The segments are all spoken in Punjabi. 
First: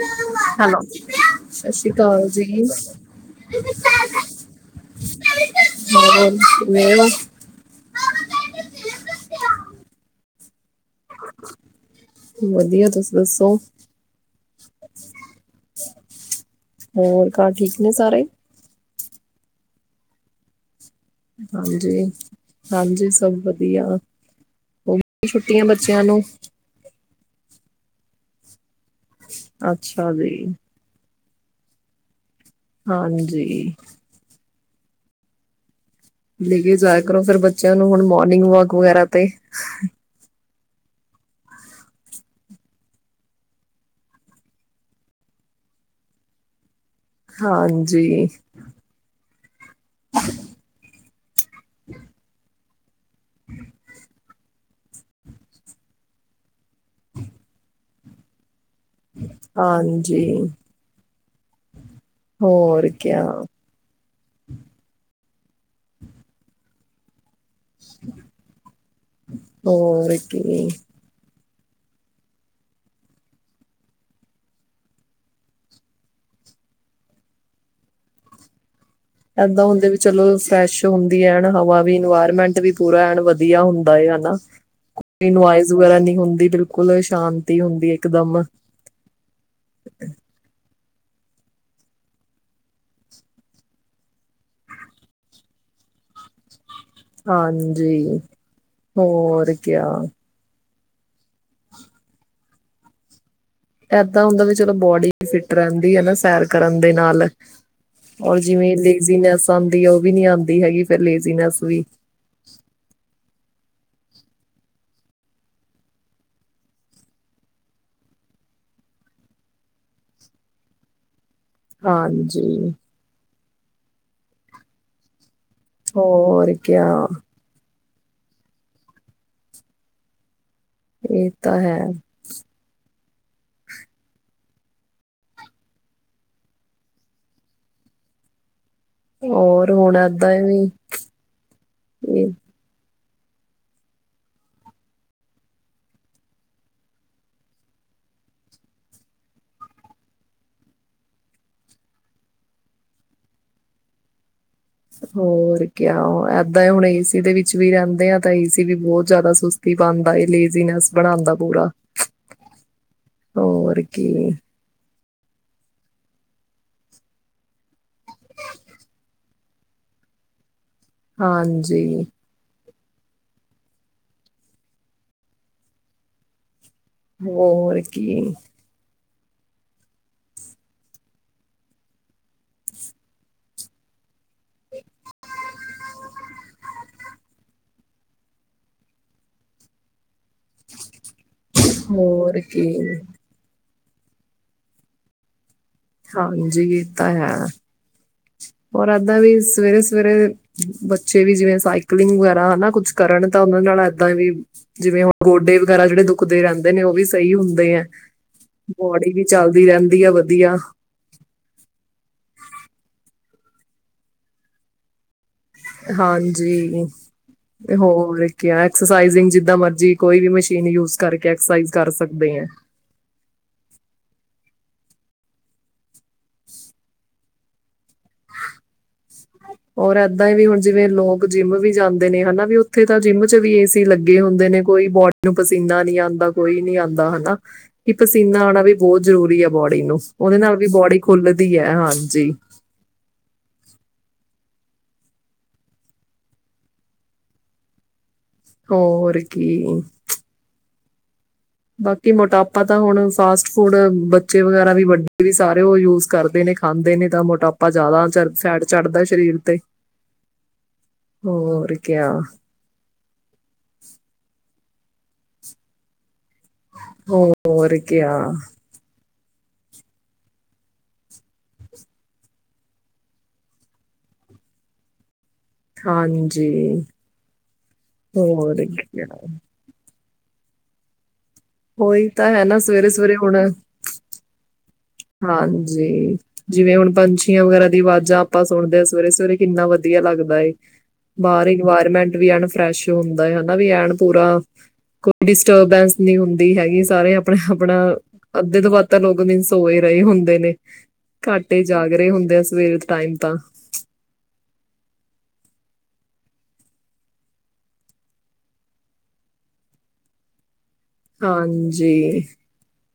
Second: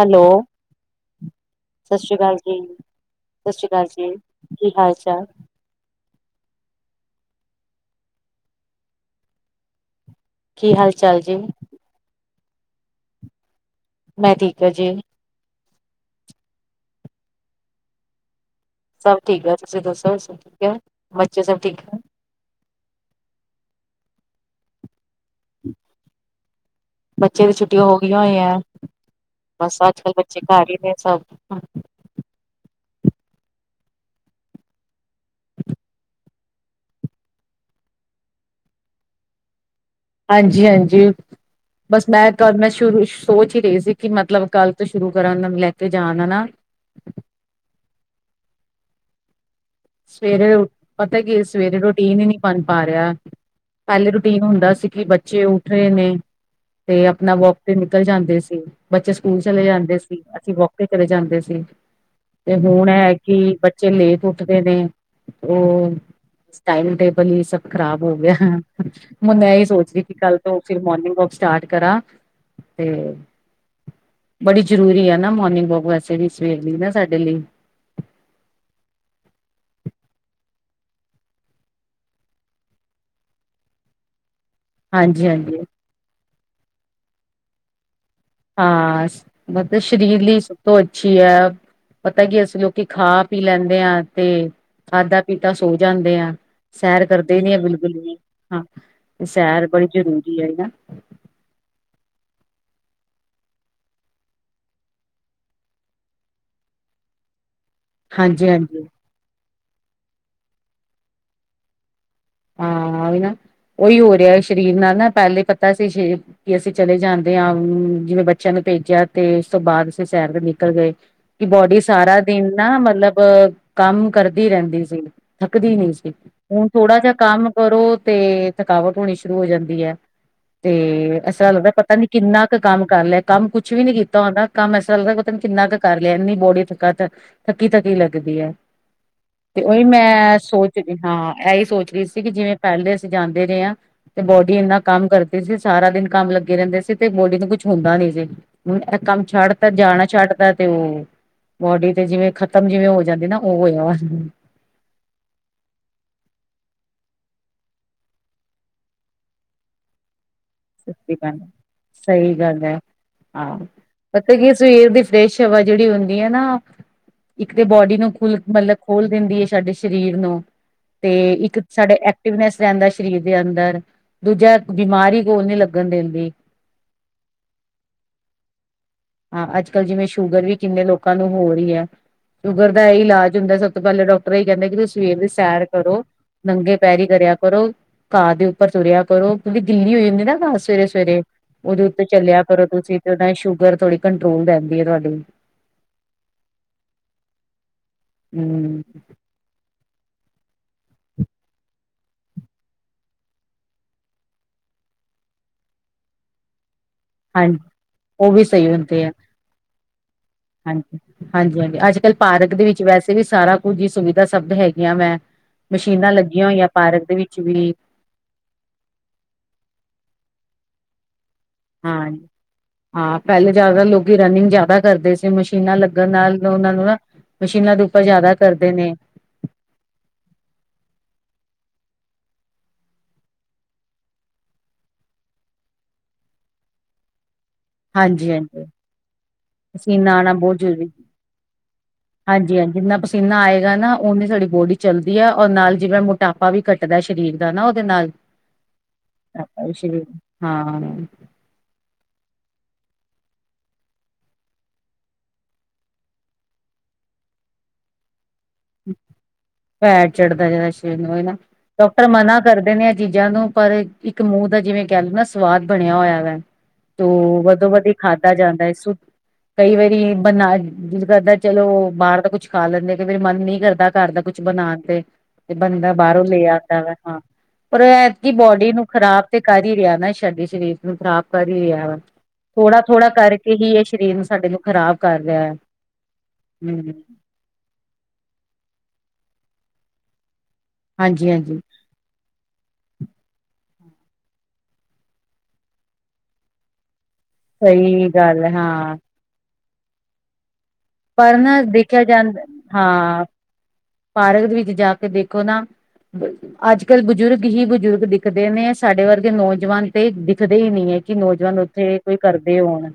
ਹੈਲੋ, ਹੈਲੋ ਸਤਿ ਸ੍ਰੀ ਅਕਾਲ ਜੀ ਸ੍ਰੀ ਅਕਾਲ ਜੀ। ਕੀ ਹਾਲ ਚਾਲ, ਹੋਰ ਕਿਵੇਂ ਹੋਰ ਕੀ ਹਾਲ ਚ ਚਾਲ ਜੀ ਵਧੀਆ। ਤੁਸੀ ਦੱਸੋ? ਮੈਂ ਠੀਕ ਹ ਜੀ ਹੋਰ ਘਰ ਠੀਕ ਨੇ ਸਾਰੇ? ਸਭ ਠੀਕ ਹੈ ਤੁਸੀਂ ਦੱਸੋ ਸਬ ਠੀਕ ਹੈ। ਹਾਂਜੀ -ਹਾਂਜੀ ਸਭ ਵਧੀਆ। ਹ ਛੁੱਟੀਆਂ ਬੱਚਿਆਂ ਨੂੰ ਬੱਚੇ ਦੀ ਛੁੱਟੀਆਂ ਹੋ ਗਈਆਂ ਹੋਈਆਂ ਬਸ ਅੱਜ ਅੱਛਾ ਕੱਲ ਜੀ ਬੱਚੇ ਘ ਹੀ ਨੇ ਸਭ ਹਾਂ ਹਾਂਜੀ। ਲੈ ਕੇ ਜਾਇਆ ਕਰੋ, ਫਿਰ ਬੱਚਿਆਂ ਨੂੰ ਹੁਣ ਮੋਰਨਿੰਗ ਵਾਕ ਵਗੈਰਾ ਤੇ ਹਾਂਜੀ -ਹਾਂਜੀ ਬਸ ਮੈਂ ਕੱਲ ਮੈਂ ਸ਼ੁਰੂ ਸੋਚ ਹੀ ਰਹੀ ਸੀ ਕਿ ਮਤਲਬ ਕੱਲ ਤੋਂ ਸ਼ੁਰੂ ਕਰਾਂ ਲੈ ਕੇ ਜਾਣਾ ਨਾ ਹਾਂਜੀ। ਸਵੇਰੇ ਉੱਠ ਪਤਾ ਕਿ ਸਵੇਰੇ ਰੋਟੀ ਨ ਨੀ ਬਣ ਪਾ ਰਿਹਾ ਪਲੇੇ ਰੁਟੀ ਨ ਹੁੰਦਾ ਸੀ ਕਿ ਬੱਚੇ ਉੱਠ ਰਹੇ ਨੇ ਤੇ ਆਪਣਾ ਵੋਕ ਤੇ ਨਿਕਲ ਜਾਂਦੇ ਸੀ। ਬੱਚੇ ਸਕੂਲ ਚਲੇ ਜਾਂਦੇ ਸੀ ਹਾਂਜੀ ਅਸੀਂ ਵੋਕੇ ਕਰੇ ਜਾਂਦੇ ਸੀ। ਜੀ ਤੇ ਹੋਰ ਹੁਣ ਹੈ ਕਿਆ ਕਿ ਬੱਚੇ ਲੇਟ ਹੋ ਨੇ ਉਹ ਟਾਈਮ ਟੇਬਲ ਹੀ ਸਭ ਖ਼ਰਾਬ ਹੋ ਗਿਆ ਮੈਂ ਇਹ ਸੋਚਦੀਹੀ ਕਿ ਹੋਰ ਕੱਲ ਤੋਂ ਕੀ ਫਿਰ ਮੋਰਨਿੰਗ ਵਾਕ ਸਟਾਰਟ ਕਰਾਂ ਤੇ ਬੜੀ ਜ਼ਰੂਰੀ ਆ ਨਾ ਮੋਰਨਿੰਗ ਵੋਕ ਵੈਸੇ ਵੀ ਸਵੇਰ ਲਈ ਨਾ ਸਾਡੇ ਲਈ। ਇਏਦਾਂ ਹੁੰਦੇ ਵੀ ਚਲੋ ਫਰੈਸ਼ ਹੁੰਦੀ ਐ ਹਵਾ ਵੀ ਇਨਵਾਇਰਮੈਂਟ ਵੀ ਪੂਰਾ ਐ ਵਧੀਆ ਹੁੰਦਾ ਹਨਾ ਹਾਂਜੀ ਕੋਈ ਹਾਂਜੀ ਨੁਇਜ਼ ਵਗੈਰਾ ਨਹੀਂ ਹੁੰਦੀ। ਬਿਲਕੁਲ ਸ਼ਾਂਤੀ ਹੁੰਦੀ ਹੈ। ਹਾਂ ਮਤ ਸ਼੍ਰੀਲੀ ਸਤ ਅੱਛੀ ਹੈ ਪਤਾ ਕੀ ਅਸੀਂ ਲੋਕੀ ਖਾ ਪੀ ਲੈਂਦੇ ਹਾਂ ਤੇ ਖਾਧਾ ਪੀਤਾ ਸੋ ਜਾਂਦੇ ਆ। ਸੈਰ ਕਰਦੇ ਨੀ ਆ ਬਿਲਕੁਲ ਵੀ ਹਾਂਜੀ ਹਾਂ ਤੇ ਹੋਰ ਸੈਰ ਕਿਆ। ਬੜੀ ਜ਼ਰੂਰੀ ਹੈ ਹਨ ਨਾ। ਇਏਦਾਂ ਹੁੰਦਾ ਵੀ ਚਲੋ ਬੋਡੀ ਫਿਟ ਰਹਿੰਦੀ ਹੈ ਨਾ ਸੈਰ ਕਰਨ ਦੇ ਨਾਲ। ਰ ਹਾਂਜੀ ਜਿਵੇਂ ਹਾਂਜੀ ਲੇਜ਼ਨੈਸ ਦੀ ਉਹ ਵੀ ਨੀ ਆਉਂਦੀ ਹੈਗੀ ਫਰ ਲੇਜ਼ਨੈਸ ਵੀ ਹਾਂ ਵੀ ਨਾ ਉਹੀ ਹੋ ਰਿਹਾ ਸਰੀਰ ਨਾਲ ਨਾ ਪਹਿਲੇ ਪਤਾ ਸੀ ਕਿ ਅਸੀਂ ਚਲੇ ਜਾਂਦੇ ਹਾਂ ਜਿਵੇਂ ਬੱਚਿਆਂ ਨੂੰ ਭੇਜਿਆ ਤੇ ਉਸ ਤੋਂ ਬਾਅਦ ਅਸੀਂ ਸੈਰ ਤੇ ਨਿਕਲ ਗਏ। ਕਿ ਬੋਡੀ ਸਾਰਾ ਦਿਨ ਹਾਂਜੀ ਨਾ ਮਤਲਬ ਕੰਮ ਕਰਦੀ ਰਹਿੰਦੀ ਸੀ। ਥੱਕਦੀ ਨਹੀਂ ਸੀ ਹੋਰ ਹੁਣ ਕਿਆ ਥੋੜ੍ਹਾ ਜਿਹਾ ਕੰਮ ਕਰੋ ਤੇ ਥਕਾਵਟ ਹੋਣੀ ਸ਼ੁਰੂ ਹੋ ਜਾਂਦੀ ਹੈ। ਤੇ ਇਹ ਐਸਾ ਤਾਂ ਲੱਗਦਾ ਹੈ। ਪਤਾ ਨੀ ਕਿੰਨਾ ਕੁ ਕੰਮ ਕਰ ਲਿਆ। ਕੰਮ ਕੁਛ ਵੀ ਨੀ ਕੀਤਾ ਹੁੰਦਾ ਕੰਮ ਐਸਾ ਲੱਗਦਾ ਪਤਾਂ ਨੀ ਕਿੰਨਾ ਕੁ ਕਰ ਲਿਆ ਇੰਨੀ ਬੋਡੀ ਥੱਕਾ ਥੱਕੀ ਥੱਕੀ ਲੱਗਦੀ ਹੈ। ਤੇ ਔਰ ਉਹੀ ਹੁਣ ਏਦਾਂ ਮੈਂ ਵੀ ਸੋਚ ਰਹੀ ਹਾਂ ਇਹੀ ਸੋਚ ਰਹੀ ਇਹ ਪਹਿਲੇ ਅਸੀਂ ਜਾਂਦੇ ਰਹੇ ਹਾਂ ਤੇ ਬੋਡੀ ਇੰਨਾ ਕੰਮ ਕਰਦੀ ਸੀ ਸਾਰਾ ਦਿਨ ਕੰਮ ਲੱਗੇ ਰਹਿੰਦੇ ਸੀ ਤੇ ਬੋਡੀ ਨੂੰ ਕੁਛ ਹੁੰਦਾ ਨੀ ਸੀ ਹੁਣ ਇਹ ਕੰਮ ਛੱਡ ਤੇ ਜਾਣਾ ਛੱਡਤਾਂ ਤੇ ਉਹ ਬੋਡੀ ਤੇ ਜਿਵੇਂ ਖਤਮ ਜਿਵੇਂ ਹੋ ਜਾਂਦੀ ਨਾ ਉਹ ਹੋਇਆ ਵਾ ਹੋਰ ਕਿਆ ਏਦਾਂ ਹੁਣ ਏਸੀ ਦੇ ਵਿੱਚ ਵੀ ਰਹਿੰਦੇ ਆ ਤਾਂ ਏਸੀ ਵੀ ਬਹੁਤ ਜ਼ਿਆਦਾ ਸੁਸਤੀ ਪਾਉਦਾ ਲਈ ਸਹੀ ਗੱਲ ਹੈ ਹਾਂ ਪਤਾ ਕੀ ਸਵੇਰ ਦੀ ਫਰੈਸ਼ ਹਵਾ ਜਿਹੜੀ ਹੁੰਦੀ ਹੈ ਨਾ ਇੱਕ ਤੇ ਬੋਡੀ ਨੂੰ ਖੁੱਲ ਮਤਲਬ ਖੋਲ ਦਿੰਦੀ ਹੈ ਸਾਡੇ ਸਰੀਰ ਨੂੰ ਤੇ ਇੱਕ ਸਾਡੇ ਹਾਂਜੀ ਐਕਟਿਵਨੈਸ ਰਹਿੰਦਾ ਸਰੀਰ ਦੇ ਅੰਦਰ ਦੂਜਾ ਬਿਮਾਰੀ ਨੀ ਲੱਗਣ ਦਿੰਦੀ ਹੋਰ ਕੀ ਹਾਂ ਅੱਜ ਕੱਲ ਜਿਵੇਂ ਸ਼ੂਗਰ ਵੀ ਕਿੰਨੇ ਲੋਕਾਂ ਨੂੰ ਹੋ ਰਹੀ ਹੈ ਸ਼ੂਗਰ ਦਾ ਇਹ ਇਲਾਜ ਹੁੰਦਾ ਸਭ ਤੋਂ ਪਹਿਲਾਂ ਡਾਕਟਰ ਇਹੀ ਕਹਿੰਦਾ ਕਿ ਤੁਸੀਂ ਸਵੇਰ ਦੇ ਸੈਰ ਕਰੋ ਨੰਗੇ ਪੈਰੀ ਕਰਿਆ ਕਰੋ ਘਾਹ ਦੇ ਉੱਪਰ ਤੁਰਿਆ ਕਰੋ ਕਿਉੰਕਿ ਗਿੱਲੀ ਹੋ ਜਾਂਦੀ ਨਾ ਸਵੇਰੇ ਸਵੇਰੇ ਉਹਦੇ ਉੱਤੇ ਹੋਰ ਚੱਲਿਆ ਕਰੋ ਕੀ ਤੁਸੀਂ ਤੇ ਉਹ ਸ਼ੂਗਰ ਥੋੜ੍ਹੀ ਕੰਟਰੋਲ ਰਹਿੰਦੀ ਹੈ ਤੁਹਾਡੀ ਹਾਂਜੀ ਇਹ ਤਾਂ ਹੈ ਹਮ ਉਹ ਇਦਾ ਵੀ ਸਵੇਰੇ ਸਵੇਰੇ ਸਵੇਰੇ ਬੱਚੇ ਵੀ ਜਿਵੇਂ ਸਾਈਕਲਿੰਗ ਵਗੈਰਾ ਹਨਾ ਕੁੱਛ ਕਰਨ ਤਾਂ ਉਹਨਾਂ ਨਾਲ ਇੱਦਾਂ ਵੀ ਜਿਵੇਂ ਹੁਣ ਗੋਡੇ ਵਗੈਰਾ ਜਿਹੜੇ ਦੁਖਦੇ ਰਹਿੰਦੇ ਨੇ ਉਹ ਵੀ ਸਹੀ ਹਾਂਜੀ ਹੁੰਦੇ ਆ ਉਹ ਵੀ ਸਹੀ ਹੁੰਦੇ ਆ ਬੋਡੀ ਵੀ ਚਲਦੀ ਰਹਿੰਦੀ ਵਧੀਆ ਹਾਂਜੀ ਹਾਂਜੀ ਹਾਂਜੀ ਅੱਜ ਕੱਲ੍ਹ ਪਾਰਕ ਦੇ ਵਿੱਚ ਵੈਸੇ ਵੀ ਸਾਰਾ ਕੁੱਝ ਹੀ ਸੁਵਿਧਾ ਸ਼ਬਦ ਹੈਗੀਆਂ ਵੈ ਹਾਂਜੀ ਹੋਰ ਐਕਸਰਸਜਿੰਗ ਜਿਦਾਂ ਮਰਜੀ ਕੋਈ ਵੀ ਮਸ਼ੀਨ ਯੂਜ ਕਰਕੇ ਐਕਸਰਸਾਈਜ਼ ਕਰ ਹਾ ਸਕਦੇ ਆ। ਹਾ ਪਹਿਲੇ ਜਿਆਦਾ ਲੋਕ ਕਿ ਰਨਿੰਗ ਜਿਆਦਾ ਕਰਦੇ ਸੀ ਮਸ਼ੀਨਾਂ ਲੱਗਣ ਨਾਲ ਉਹਨਾਂ ਨੂੰ ਨਾ ਮਸ਼ੀਨਾਂ ਦੇ ਉੱਪਰ ਜ਼ਿਆਦਾ ਕਰਦੇ ਨੇ ਔਰ ਇਦਾਂ ਹੀ ਹੁਣ ਜਿਵੇਂ ਲੋਕ ਜਿਮ ਵੀ ਜਾਂਦੇ ਨੇ ਹਨਾ ਵੀ ਉੱਥੇ ਤਾਂ ਜਿਮ ਚ ਵੀ ਏਸੀ ਲੱਗੇ ਹੁੰਦੇ ਨੇ ਕੋਈ ਬਾਡੀ ਪਸੀਨਾ ਨਹੀਂ ਆਉਂਦਾ ਕੋਈ ਨਹੀਂ ਆਉਂਦਾ ਹਨਾ ਇਹ ਹਾਂਜੀ ਪਸੀਨਾ ਆਉਣਾ ਹਾਂਜੀ ਵੀ ਬਹੁਤ ਜਰੂਰੀ ਆ ਬੋਡੀ ਨੂੰ ਪਸੀਨਾ ਆਉਣਾ ਉਹਦੇ ਨਾਲ ਬਹੁਤ ਵੀ ਜ਼ਰੂਰੀ ਬੋਡੀ ਖੁਲਦੀ ਹੈ ਹਾਜੀ ਉਹਨੇ ਸਾਡੀ ਬੋਡੀ ਚੱਲਦੀ ਹੈ ਔਰ ਨਾਲ ਜਿਵੇਂ ਮੋਟਾਪਾ ਵੀ ਕੱਟਦਾ ਸਰੀਰ ਦਾ ਨਾ ਉਹਦੇ ਨਾਲ ਹੋਰ ਕੀ ਹਾਂਜੀ ਬਾਕੀ ਮੋਟਾਪਾ ਤਾਂ ਹੁਣ ਫਾਸਟ ਫੂਡ ਬੱਚੇ ਵਗੈਰਾ ਵੀ ਸਾਰੇ ਯੂਜ ਕਰਦੇ ਨੇ ਖਾਂਦੇ ਨੇ ਤਾਂ ਮੋਟਾਪਾ ਜਿਆਦਾ ਫੈਟ ਚੜ੍ਹਦਾ ਜਿਹੜਾ ਸਰੀਰ ਨੂੰ ਨਾ ਹੋਰ ਡਾਕਟਰ ਕਿਆ ਮਨਾ ਕਰਦੇ ਨੇ ਚੀਜ਼ਾਂ ਨੂੰ ਪਰ ਇੱਕ ਮੂੰਹ ਦਾ ਜਿਵੇਂ ਕਹਿ ਲਓ ਨਾ ਸਵਾਦ ਬਣਿਆ ਹੋਇਆ ਵਾ ਤੋ ਵਧੋ ਹੋਰ ਵਧੀ ਕਿਆ ਖਾਦਾ ਜਾਂਦਾ ਕਈ ਵਾਰੀ ਬਨਾ ਜ ਕਰਦਾ, ਚਲੋ ਬਾਰ ਦਾ ਕੁੱਛ ਖਾ ਲੈਂਦੇ। ਕਈ ਵਾਰੀ ਮਨ ਨਈ ਕਰਦਾ ਘਰ ਦਾ ਕੁਛ ਬਣਾਣ ਤੇ। ਤੇ ਬੰਦਾ ਬਾਰੋਂ ਲੈ ਹਾਂਜੀ, ਆਂਦਾ ਵਾ। ਹਾਂ, ਪਰ ਐਤਕੀ ਹੋਰ ਬੋਡੀ ਨੂੰ ਕਿਆ ਖਰਾਬ ਤੇ ਕਰ ਹੀ ਰਿਹਾ ਨਾ। ਸਾਡੇ ਸਰੀਰ ਨੂੰ ਖਰਾਬ ਕਰ ਹੀ ਰੇਹਾ ਵਾ। ਉਹੀ ਤਾਂ ਹੈ ਨਾ ਥੋੜਾ, ਥੋੜਾ ਸਵੇਰੇ-ਸਵੇਰੇ ਹੁਣ ਕਰਕੇ ਹੀ ਏ ਸਰੀਰ ਨੂੰ ਸਾਡੇ ਨੁੰ ਹਾਂਜੀ, ਜਿਵੇਂ ਹਮ ਹੁਣ ਪੰਛੀਆਂ ਵਗੈਰਾ ਦੀ ਵਾਜ਼ਾਂ ਆਪਾਂ ਸੁਣਦੇ ਹਾਂ ਸਵੇਰੇ-ਸਵੇਰੇ ਕਿੰਨਾ ਵਧੀਆ ਲੱਗਦਾ ਏ। ਹਾਂਜੀ ਬਾਰ ਹਾਂਜੀ ਇਨਵਾਇਰਮੈਂਟ ਵੀ ਆ ਫਰੈਸ਼ ਹੁੰਦਾ ਏ, ਹੇਨਾ ਵੀ ਐਨ ਪੂਰਾ ਕੋਈ ਡਿਸਟਰਬੈਂਸ ਨਹੀਂ ਹੁੰਦੀ ਹੈਗੀ ਸਾਰੇ ਅਪ ਅਪਣਾ, ਅਪਣਾ ਸਹੀ ਗੱਲ ਹੈ ਅੱਧੇ ਤੋਂ ਵਦ ਤਾ ਹਾਂ ਲੋਗ ਮੀਂਸ ਸੋਏ ਰਹੇ ਹੁੰਦੇ ਨੇ ਪਰ ਘਾਟ ਨਾ ਹੀ ਜਾਗ ਦੇਖਿਆ ਰਹੇ ਹੁੰਦੇ ਜਾਂਦਾ ਆ ਸਵੇਰ ਟਾਈਮ ਹਾਂ ਤਾਂ। ਪਾਰਕ ਵਿੱਚ ਜਾ ਕੇ ਦੇਖੋ ਨਾ ਅੱਜ-ਕੱਲ ਬਜ਼ੁਰਗ ਹੀ ਬਜ਼ੁਰਗ ਦਿਖਦੇ ਨੇ, ਸਾਡੇ ਵਰਗੇ ਨੌਜਵਾਨ ਤੇ ਦਿਖਦੇ ਹੀ ਨਹੀਂ ਹੈ ਕਿ ਨੌਜਵਾਨ ਉੱਥੇ ਕੋਈ ਹਾਂਜੀ, ਕਰਦੇ ਹੋਣ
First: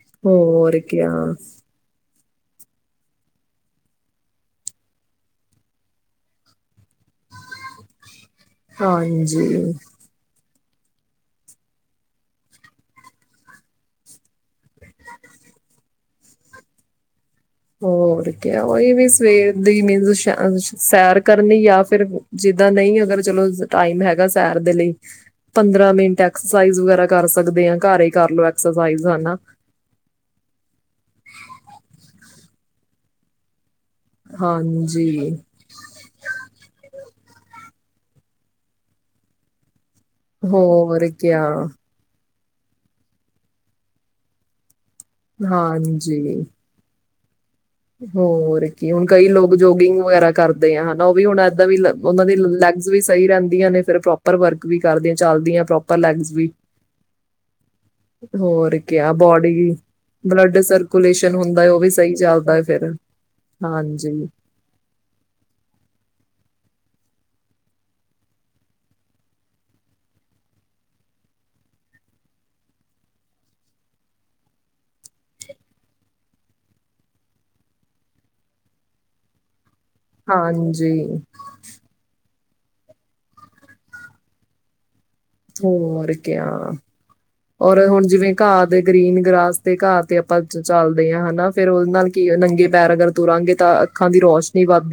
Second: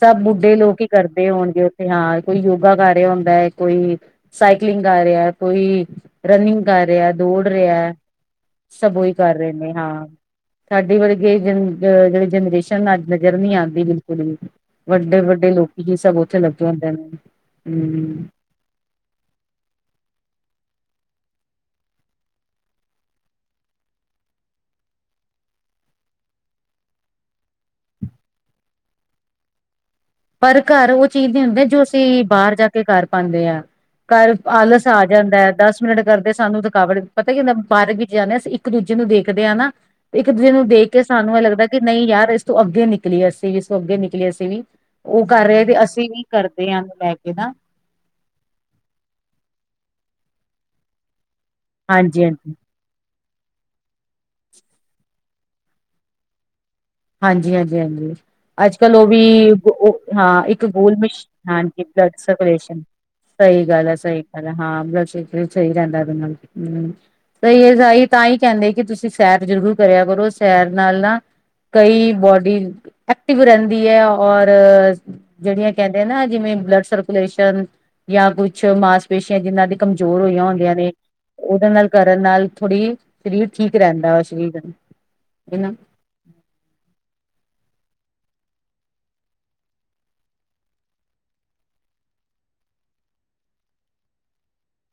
ਸਭ ਬੁੱਢੇ ਹੋਰ ਲੋਕ ਹੀ ਕਿਆ ਕਰਦੇ ਹੋਣਗੇ ਉੱਥੇ ਹਾਂ ਕੋਈ ਯੋਗਾ ਕਰ ਰਿਹਾ ਹੁੰਦਾ ਏ ਕੋਈ ਸਾਈਕਲਿੰਗ ਕਰ ਰਿਹਾ ਕੋਈ ਰਨਿੰਗ ਕਰ ਰਿਹਾ ਦੌੜ ਰਿਹਾ ਸਭ ਉਹੀ ਕਰ ਰਹੇ ਨੇ ਹਾਂਜੀ। ਹਾਂ ਸਾਡੇ ਵਰਗੇ ਜਨ ਜਿਹੜੇ ਜਨਰੇਸ਼ਨ ਅੱਜ ਨਜ਼ਰ ਨਹੀਂ ਆਉਂਦੀ ਬਿਲਕੁਲ ਵੀ ਵੱਡੇ- ਵੱਡੇ ਲੋਕ ਜੀ ਸਭ ਉੱਥੇ ਲੱਗੇ ਹੁੰਦੇ ਨੇ ਹਮ ਹੋਰ ਕਿਆ ਉਈ ਵੀ ਸਵੇਰ ਦੀ ਨੀਂਦ ਅ ਸੈਰ ਕਰਨੀ ਜਾਂ ਫਿਰ ਜਿਦਾਂ ਨਹੀਂ ਅਗਰ ਚਲੋ ਟਾਈਮ ਹੈਗਾ ਸੈਰ ਦੇ ਲਈ ਪੰਦਰਾਂ ਮਿੰਟ ਐਕਸਰਸਾਈਜ਼ ਵਗੈਰਾ ਕਰ ਸਕਦੇ ਆ ਘਰ ਹੀ ਕਰਲੋ ਐਕਸਰਸਾਈਜ਼ ਹਨਾ ਪਰ ਘਰ ਉਹ ਚੀਜ਼ ਨੀ ਹੁੰਦੀ ਜੋ ਅਸੀਂ ਬਾਹਰ ਜਾ ਕਰ ਪਾਂਦੇ ਆ ਘਰ ਆਲਸ ਆ ਹਾਂਜੀ ਜਾਂਦਾ ਏ ਦਸ ਮਿੰਟ ਕਰਦੇ ਸਾਨੂੰ ਥਕਾਵਟ ਪਤਾ ਕੀ ਹੁੰਦਾ ਪਾਰਕ ਵਿੱਚ ਜਾਂਣੇ ਆ ਅਸੀਂ ਇੱਕ ਦੂਜੇ ਨੂੰ ਦੇਖਦੇ ਆ ਨਾ ਇੱਕ ਦੂਜੇ ਨੂੰ ਦੇਖ ਕੇ ਹੋਰ ਸਾਨੂੰ ਇਹ ਕਿਆ ਲੱਗਦਾ ਕਿ ਨਹੀਂ ਯਾਰ ਤੂੰ ਅੱਗੇ ਨਿਕਲੀ ਅਸੀਂ ਵੀ ਸੋ ਅੱਗੇ ਨਿਕਲੀ ਅਸੀਂ ਵੀ ਉਹ ਕਰ ਰਹੇ ਤੇ ਅਸੀਂ ਵੀ ਹਾਂਜੀ ਕਰਦੇ ਆ ਹੈਨਾ ਹੋਰ ਕੀ ਹੁਣ ਕਈ ਲੋਕ ਜੋਗਿੰਗ ਵਗੈਰਾ ਕਰਦੇ ਆ ਹਨਾ ਉਹ ਵੀ ਹੁਣ ਦਾਂ ਵੀ ਹਾਂਜੀ ਉਹਨਾਂ ਦੀ ਹਾਂਜੀ ਲੈਗਜ਼ ਵੀ ਸਹੀ ਰਹਿੰਦੀਆਂ ਨੇ ਫਿਰ ਪ੍ਰੋਪਰ ਵਰਕ ਵੀ ਕਰਦੀਆਂ ਚੱਲਦੀਆਂ ਪ੍ਰੋਪਰ ਲੈਗਸ ਵੀ ਹਾਂਜੀ ਹਾਂਜੀ ਹਾਂਜੀ ਅੱਜ ਹੋਰ ਕੱਲ ਉਹ ਕਿਆ ਵੀ ਬੋਡੀ ਹਾਂ ਓ ਬਲੱਡ ਇੱਕ ਗੋਲ ਮਿਸ਼ ਸਰਕੂਲੇਸ਼ਨ ਹੁੰਦਾ ਹੈ, ਉਹ ਹਾਂਜੀ ਵੀ ਬਲੱਡ ਸਹੀ ਚੱਲਦਾ ਹੈ ਸਰਕੂਲੇਸ਼ਨ ਫਿਰ ਸਹੀ ਗੱਲ ਹੈ ਹਾਂਜੀ, ਸਹੀ ਗੱਲ ਹੈ ਹਾਂ ਵੈਸੇ ਸਹੀ ਰਹਿੰਦਾ ਬੰਦਾ ਹੂੰ ਬਈ ਇਹ ਸਹੀ ਤਾਂ ਹੀ ਕਹਿੰਦੇ ਕਿ ਤੁਸੀਂ ਸੈਰ ਜ਼ਰੂਰ ਕਰਿਆ ਕਰੋ ਸੈਰ ਨਾਲ ਨਾ ਕਈ ਬੋਡੀ ਐਕਟਿਵ ਰਹਿੰਦੀ ਹੈ ਔਰ ਜਿਹੜੀਆਂ ਕਹਿੰਦੀਆਂ ਨਾ ਜਿਵੇਂ ਬਲੱਡ ਸਰਕੂਲੇਸ਼ਨ ਜਾਂ ਕੁਛ ਮਾਸਪੇਸ਼ੀਆਂ ਜਿਹਨਾਂ ਦੀ ਕਮਜ਼ੋਰ ਹੋਈਆਂ ਹੁੰਦੀਆਂ ਨੇ ਹਾਂਜੀ ਉਹਦੇ ਨਾਲ ਕਰਨ ਨਾਲ ਥੋੜੀ ਸਰੀਰ ਠੀਕ ਰਹਿੰਦਾ ਵਾ ਸਰੀਰ ਨੂੰ ਹੋਰ ਕੇ, ਔਰ ਹੁਣ ਜਿਵੇਂ ਘਾਹ ਦੇ ਗ੍ਰੀਨ ਗ੍ਰਾਸ ਤੇ ਘਾਹ ਤੇ ਆਪਾਂ ਚੱਲਦੇ ਹਾਂ ਹਨਾ, ਫੇਰ ਓਦੇ ਨਾਲ ਕੀ ਨੰਗੇ ਪੈਰ ਅਗਰ ਤੁਰਾਂਗੇ, ਤਾਂ ਅੱਖਾਂ ਦੀ ਰੋਸ਼ਨੀ ਵੱਧ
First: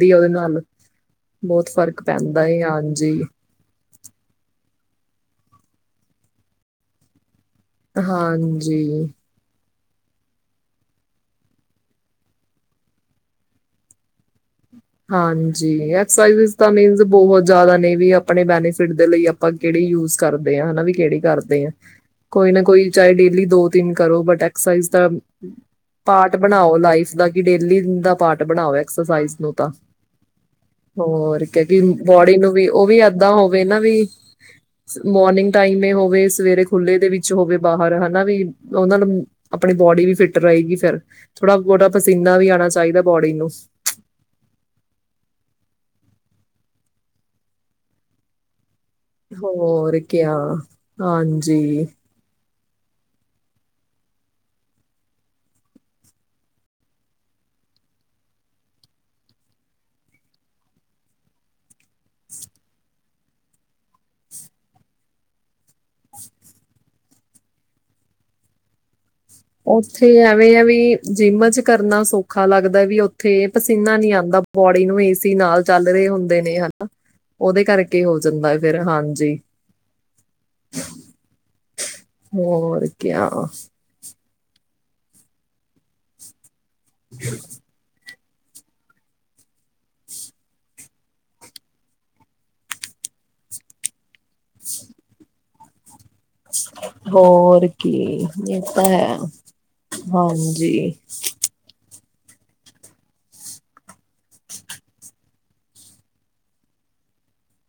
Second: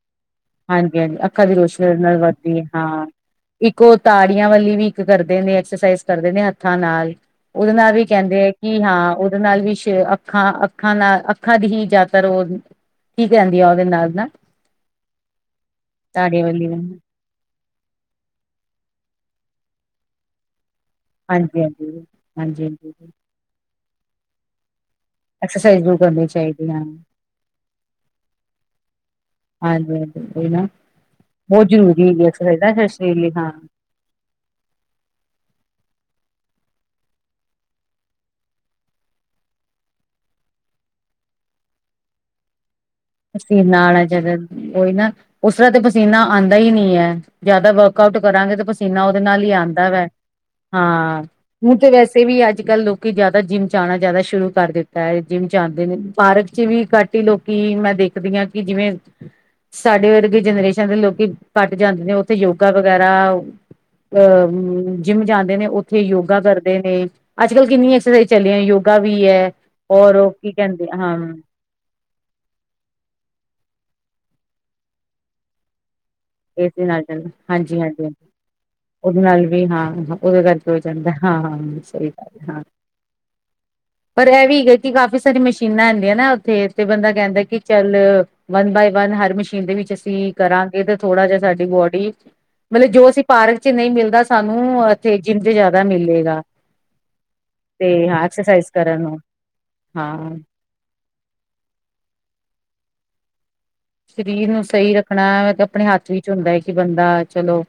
ਹਾਂਜੀ-ਹਾਂਜੀ, ਅੱਖਾਂ ਦੀ ਰੋਸ਼ਨੀ ਨਾਲ ਪੈਂਦਾ ਵੱਧਦੀ ਐ, ਏ ਹਾਂ, ਹਾਂਜੀ, ਇੱਕ ਓ ਤਾੜੀਆਂ ਵਾਲੀ ਵੀ ਕਰਦੇ ਨੇ ਐਕਸਸਾਈਜ਼ ਕਰਦੇ ਨੇ ਹੱਥਾਂ ਨਾਲ। ਉਦੇ ਨਾਲ ਵੀ ਕੈਂਦੇ ਐ ਕਿ ਹਾਂਜੀ। ਹਾਂ, ਉਦੇ ਨਾਲ ਵੀ ਤੇ ਅੱਖਾਂ-ਅੱਖਾਂ ਨਾਲ ਅੱਖਾਂ ਦੀ ਹੀ ਜਿਆਦਾਤਰ ਓ, ਠੀਕ ਰੈਂਦੀ ਆ ਓਦੇ ਨਾਲ ਨਾ ਹਾਂਜੀ, ਤਾੜੀ ਐਕਸਸਾਈਜ਼ਸ ਵਾਲੀ ਤਾਂ ਹਾਂਜੀ ਮੀਨਜ਼ ਬੋਹਤ ਜ਼ਾਅਦਾ ਨਈਂ ਵੀ ਆਪਣੇ ਬੈਨੀਫਿਟ ਦੇ ਲਈ ਆਪਾਂ ਕੇੜੀ ਯੂਸ ਕਰਦੇ ਆਂ, ਹਨਾ ਵੀ? ਕੇੜੀ ਹਾਂਜੀ ਕਰਦੇ ਆਂ, ਕੋਈ ਨਾ ਹਾਂਜੀ ਕੋਈ ਹਾਂਜੀ ਚਾਏ ਡੇਲੀ ਦੋ ਤਿੰਨ ਕਰੋ ਬਟ ਐਕਸਸਾਈਜ਼ ਦਾ, ਐਕਸਰਸਾਈਜ਼ ਜ਼ਰੂਰ ਕਰਨੀ ਪਾਟ ਚਾਹੀਦੀ ਬਣਾਓ ਹਾਂ ਲਾਈਫ ਦਾ ਕਿ ਡੇਲੀ ਦਾ ਪਾਟ ਬਣਾਓ ਐਕਸਸਾਈਜ਼ ਨੂੰ। ਹਾਂਜੀ ਹਾਂਜੀ ਉਹੀ ਨਾ ਹੋਰ ਬਹੁਤ ਕੈਕਿ ਜ਼ਰੂਰੀ ਹੈਗੀ ਬੋਡੀ ਨੂੰ ਐਕਸਰਸਾਈਜ਼ ਵੀ ਨਾ ਓ ਸਾਡੇ ਵੀ ਸਰੀਰ ਐਦਾਂ ਲਈ ਹਾਂ ਹੋਵੇ ਨਾ ਵੀ, ਮੋਰਨਿੰਗ ਟਾਈਮ ਹੋਵੇ ਸਵੇਰੇ ਖੁੱਲੇ ਦੇ ਵਿੱਚ ਹੋਵੇ ਬਾਹਰ ਹਨਾ ਵੀ, ਓਨਾਂ ਨੂੰ ਆਪਣੀ ਬੋਡੀ ਵੀ ਫਿੱਟ ਰਏਗੀ ਫੇਰ, ਥੋੜਾ ਬੋੜ੍ਹਾ ਪਸੀਨਾ ਵੀ ਆਣਾ ਚਾਈਦਾ। ਪਸੀਨਾ ਆਣਾ ਜਾਅਦਾ ਓਈ ਨਾ, ਉਸ ਤਰ੍ਹਾਂ ਤੇ ਪਸੀਨਾ ਆਂਦਾ ਈ ਨੀ ਐ, ਜਾਅਦਾ ਵਅਕ ਆਊਟ ਕਰਾਂਗੇ ਤੇ ਪਸੀਨ ਜੀਨਾ ਉਦੇ ਨਾਲ ਈ ਆਂਦਾ ਹੋਰ ਵੈ, ਕਿਆ ਹਾਂ ਹੁਣ ਹਾਂਜੀ ਤੇ ਵੈਸੇ ਵੀ ਅੱਜ ਅੱਜ ਕੱਲ੍ਹ ਲੋਕੀ ਜਾ਼ਅਦਾ ਜਿੰਮ 'ਚ ਆਣਾ ਜਾਅਦਾ ਸ਼ੁਰੂ ਕਰ ਦਿੱਤਾ ਐ, ਜਿੰਮ 'ਚ ਆਂਦੇ ਨੇ, ਪਾਰਕ 'ਚ ਵੀ ਘੱਟ ਈ ਲੋਕੀ ਮੈਂ ਦੇਖਦੀ ਆਂ ਕਿ ਜਿਵੇਂ, ਸਾਡੇ ਵਰਗੇ ਜਨਰੇਸ਼ਨ ਦੇ ਲੋਕੀ ਘੱਟ ਜਾਂਦੇ ਨੇ ਓੱਥੇ ਯੋਗਾ ਵਗੈਰਾ, ਅਹ ਜਿੰਮ ਜਾਂਦੇ ਨੇ ਓੱਥੇ ਯੋਗਾ ਕਰਦੇ ਨੇ, ਅੱਜ ਕੱਲ੍ਹ ਕਿੰਨੀ ਐਕਸਸਾਈਜ਼ ਚੱਲੀਆਂ ਯੋਗਾ ਵੀ ਹੈ ਔਰ ਓੱਥੇ ਉਹ ਕੀ ਐਵੇਂ ਆ ਵੀ ਕਹਿੰਦੇ ਹਾਂ ਜਿੰਮਾਂ ਚ ਕਰਨਾ ਸੌਖਾ ਲੱਗਦਾ ਵੀ, ਓਥ ਉੱਥੇ ਪਸੀਨਾ ਨੀ ਆਂਦਾ ਬੋਡੀ ਨੂੰ ਏਸੀ ਨਾਲ ਚੱਲ ਰਹੇ ਹੁੰਦੇ ਨੇ ਇਸ ਹਨਾ ਨਾਲ ਚੱਲਣਾ, ਉਹਦੇ ਹਾਂਜੀ, ਕਰਕੇ ਹਾਂਜੀ ਹੋ ਜਾਂਦਾ ਫਿਰ ਓਦੇ ਹਾਂਜੀ ਨਾਲ ਵੀ, ਹਾਂ ਓਦੇ ਕਰਕੇ ਹੋ ਜਾਂਦਾ, ਹਾਂ ਹਾਂ ਸਹੀ ਗੱਲ, ਹਾ। ਹੋਰ ਕਿਆ ਪਰ ਐ ਵੀ ਹੈ ਕਿ ਕਾਫ਼ੀ ਸਾਰੀਆਂ ਮਸ਼ੀਨਾਂ ਹੁੰਦੀਆਂ ਨਾ ਉੱਥੇ। ਤੇ ਬੰਦਾ ਕਹਿੰਦਾ ਕਿ ਚੱਲ। ਵਨ ਬਾਏ ਵਨ, ਹਰ ਮਸ਼ੀਨ ਦੇ ਵਿੱਚ ਅਸੀਂ ਕਰਾਂਗੇ ਤੇ ਥੋੜਾ ਜਿਹਾ ਸਾਡੀ ਬੋਡੀ, ਮਤਲਬ ਜੋ ਅਸੀਂ ਪਾਰਕ 'ਚ ਨਹੀਂ ਮਿਲਦਾ, ਸਾਨੂੰ ਇੱਥੇ ਜਿੰਮ ਤੇ ਜਿਆਦਾ ਮਿਲੇ। ਹੋਰ ਕੀ ਨਹੀਂ ਐਕਸਰਸਾਈਜ਼ ਤਾਂ ਕਰਨ ਨੂੰ ਹੈ, ਹਾਂ ਹਾਂਜੀ। ਸਰੀਰ ਨੂੰ ਸਹੀ ਰੱਖਣਾ ਮਤਲਬ ਆਪਣੇ ਹੱਥ ਵਿੱਚ ਹੁੰਦਾ ਹੈ, ਕਿ ਬੰਦਾ ਚਲੋ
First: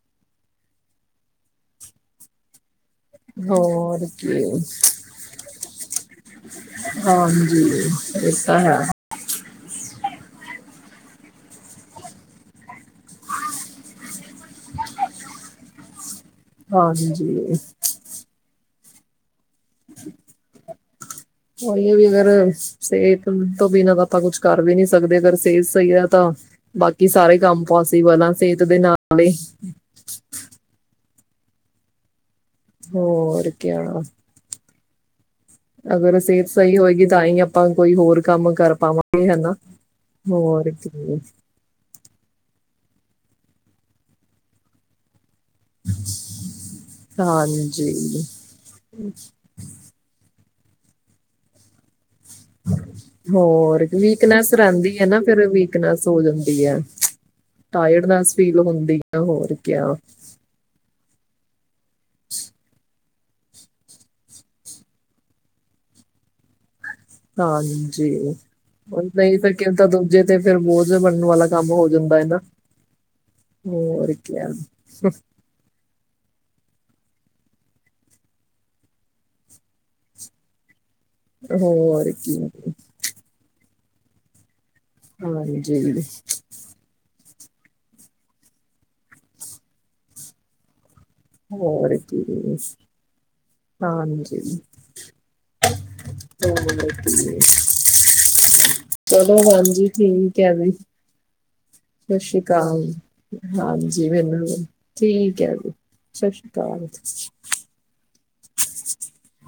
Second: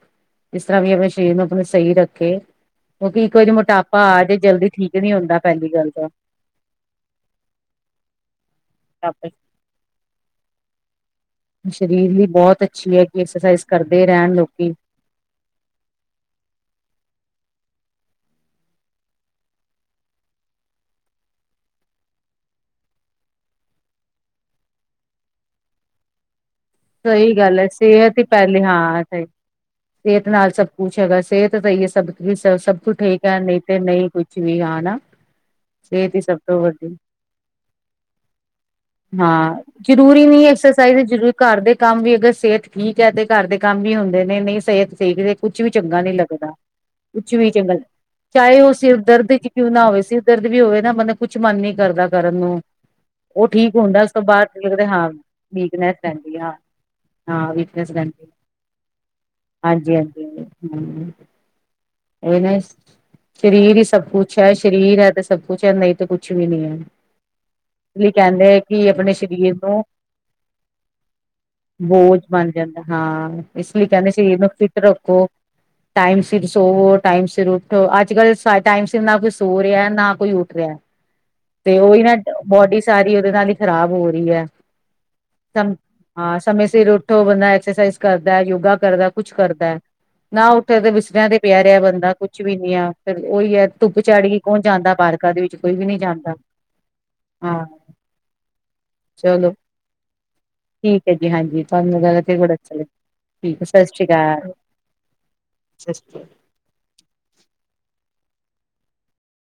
ਜਿਸ ਤਰ੍ਹਾਂ ਵੀ ਆਪਣੇ ਸਰੀਰ ਨੂੰ, ਆਪ, ਨੂੰ ਸਹੀ ਰੱਖੇ। ਕਿਉਂਕਿ ਇੱਕ ਵਾਰੀ ਮੋਟਾਪਾ ਹੋਰ ਆ ਜੇ ਕੀ ਜਲਦੀ ਠੀਕ ਨੀ ਹੁੰਦਾ ਪਹਿਲੀ ਗੱਲ। ਅੱਛਾ। ਹਾਂਜੀ, ਇਹ ਤਾਂ ਹੈ। ਸਰੀਰ ਵੀ ਇੱਕ ਬਹੁਤ ਅੱਛੀ ਹੈ, ਕਿ ਐਕਸਰਸਾਈਜ਼ ਕਰਦੇ ਰਹਿਣ ਲੋਕੀ। ਹਾਂਜੀ। ਉਹੀ ਹੈ ਵੀ ਅਗਰ ਸਿਹਤ ਤੋਂ ਬਿਨਾਂ ਤਾਂ ਆਪਾਂ ਕੁੱਛ ਕਰ ਵੀ ਨਹੀਂ ਸਕਦੇ, ਅਗਰ ਸਿਹਤ ਸਹੀ ਹੈ, ਤਾਂ ਬਾਕੀ ਸਹੀ ਸਾਰੇ ਗੱਲ ਕੰਮ ਹੈ, ਸਿਹਤ ਪੋਸੀਬਲ ਹੀ ਆ ਸਿਹਤ ਪਹਿਲੇ, ਦੇ ਹਾਂ ਨਾਲ ਹੀ ਸਿਹਤ ਨਾਲ ਸਭ ਕੁੱਛ। ਚੰਗਾਂ, ਸਿਹਤ ਤਾਂ ਹੀ ਹੈ ਸਭ। ਵੀ ਸ ਸਭ ਕੁਛ ਠੀਕ ਹੈ, ਹੋਰ ਨਹੀਂ ਤੇ ਕਿਆ ਨਹੀਂ ਕੁੱਛ ਵੀ ਹਾਂ, ਨਾਂ। ਅਗਰ ਸਿਹਤ ਸਹੀ ਹੋਏਗੀ ਤਾਂ ਹੀ ਆਪਾਂ ਕੋਈ ਹੋਰ ਕੰਮ ਕਰ ਪਾਵਾਂਗੇ। ਹੈਨਾ, ਹਾਂ ਜ਼ਰੂਰੀ ਨਹੀਂ ਹੋਰ ਐਕਸਰਸਾਈਜ਼ ਕੀ। ਜ਼ਰੂਰੀ ਘਰ ਦੇ ਕੰਮ ਵੀ ਅਗਰ ਸਿਹਤ ਠੀਕ ਹੈ ਤੇ ਘਰ ਦੇ ਕੰਮ ਵੀ ਹੁੰਦੇ ਨੇ ਨਹੀਂ ਸਿਹਤ ਠੀਕ ਕੁਛ ਵੀ ਚੰਗਾ ਨਹੀਂ ਲੱਗਦਾ, ਕੁਛ ਵੀ ਚੰਗਾ। ਹਾਂਜੀ ਚਾਹੇ ਉਹ ਸਿਰ ਦਰਦ ਚ ਕਿਉਂ ਨਾ ਹੋਵੇ ਸ ਦਰਦ ਜਦੋ ਵੀ ਹੋਵੇ ਨਾ ਬੰਦਾ ਕੁਛ ਮਨ ਨੀ ਕਰਦਾ। ਕਰਨ ਨੂੰ ਉਹ ਠੀਕ ਹੋਰ ਹੁੰਦਾ ਉਸ ਤੋਂ ਵੀਕਨੈਸ ਬਾਅਦ ਲੱਗਦਾ ਰਹਿੰਦੀ ਹੈ ਹਾਂ ਨਾ ਫੇਰ ਵੀਕਨੈਸ। ਹੋ ਰਹਿੰਦੀ ਹਾਂ ਜਾਂਦੀ ਹੈ। ਹਾਂ ਵੀਕਨੈਸ ਰਹਿੰਦੀ ਟਾਇਰਡਨੈਸ ਫੀਲ ਹੁੰਦੀ ਆ ਹੋਰ ਕਿਆ। [inaudible] ਔਵਰਨੇਸ। ਸਰੀਰ ਹੀ ਸਭ ਕੁਛ ਐ, ਸਰੀਰ ਐਤੇ ਸਭ ਕੁਛ ਐ ਨਹੀਂ ਤੇ ਕੁਛ ਵੀ ਨੀ ਐ। ਹਾਂਜੀ, ਨਹੀਂ ਫ਼ੇਰ ਸਰੀਰ ਨੂੰ ਕਈਦਾ ਤਾਂ ਦੂਜੇ ਤੇ ਫੇਰ ਬਹੁਤ ਬੋਝ ਬਣ ਜਾਂਦਾ ਹਾਂ। ਇਸ ਲਈ ਕਹਿੰਦੇ ਹੋਰ ਸਰੀਰ ਕਿਆ ਨੂੰ ਫਿਟ ਰੱਖੋ। ਟਾਈਮ ਸਿਰ ਸੋਵੋ, ਟਾਈਮ ਸਿਰ ਉੱਠੋ। ਅੱਜ-ਕੱਲ੍ਹ ਟਾਈਮ ਸਿਰ ਨਾ ਕੋਈ ਸੋ ਰਿਹਾ ਨਾ ਕੋਈ ਉੱਠ ਰਿਹਾ। ਤੇ ਉਹੀ ਹੋਰ ਨਾ ਕੀ ਬੋਡੀ ਸਾਰੀ ਉਹਦੇ ਨਾਲ ਹੀ ਖ਼ਰਾਬ ਹੋ ਰਹੀ ਹੈ। ਸਮ ਹਾਂਜੀ ਹਾਂ ਸਮੇਂ ਸਿਰ ਉਠੋ। ਬੰਦਾ ਐਕਸਰਸਾਈਜ਼ ਕਰਦਾ, ਯੋਗਾ ਕਰਦਾ, ਕੁਛ ਕਰਦਾ ਹੈ ਨਾ ਉੱਠੇ ਤੇ ਬੈਡ ਤੇ ਪਿਆ ਰਿਹਾ ਹੋਰ ਬੰਦਾ ਕੀ ਕੁੱਛ ਵੀ ਨੀ ਹੈ। ਫਿਰ ਉਹੀ ਐ ਧੁੱਪ ਚਾੜੀ ਗਈ ਹਾਂਜੀ ਕੌਣ ਜਾਂਦਾ ਪਾਰਕਾਂ ਦੇ ਵਿੱਚ ਕੋਈ ਵੀ ਨੀ ਜਾਂਦਾ, ਹੋਰ ਕੀ ਆ ਚਲੋ। ਠੀਕ ਹੈ [inaudible] ਜੀ ਹਾਂਜੀ। ਤੁਹਾਨੂੰ ਗੱਲ ਕਰਕੇ ਬੜਾ ਅੱਛਾ ਸ਼ਸ਼ੀਕਾਲ। ਲੱਗਾ ਠੀਕ ਹੈ ਸਤਿ ਸ਼੍ਰੀ ਹਾਂਜੀ, ਮੈਨੂੰ ਅਕਾਲ ਵੀ, ਠੀਕ ਐ, ਸਤਿ ਸ਼੍ਰੀ ਅਕਾਲ। ਸ਼ਸ਼ੀਕਾਲ।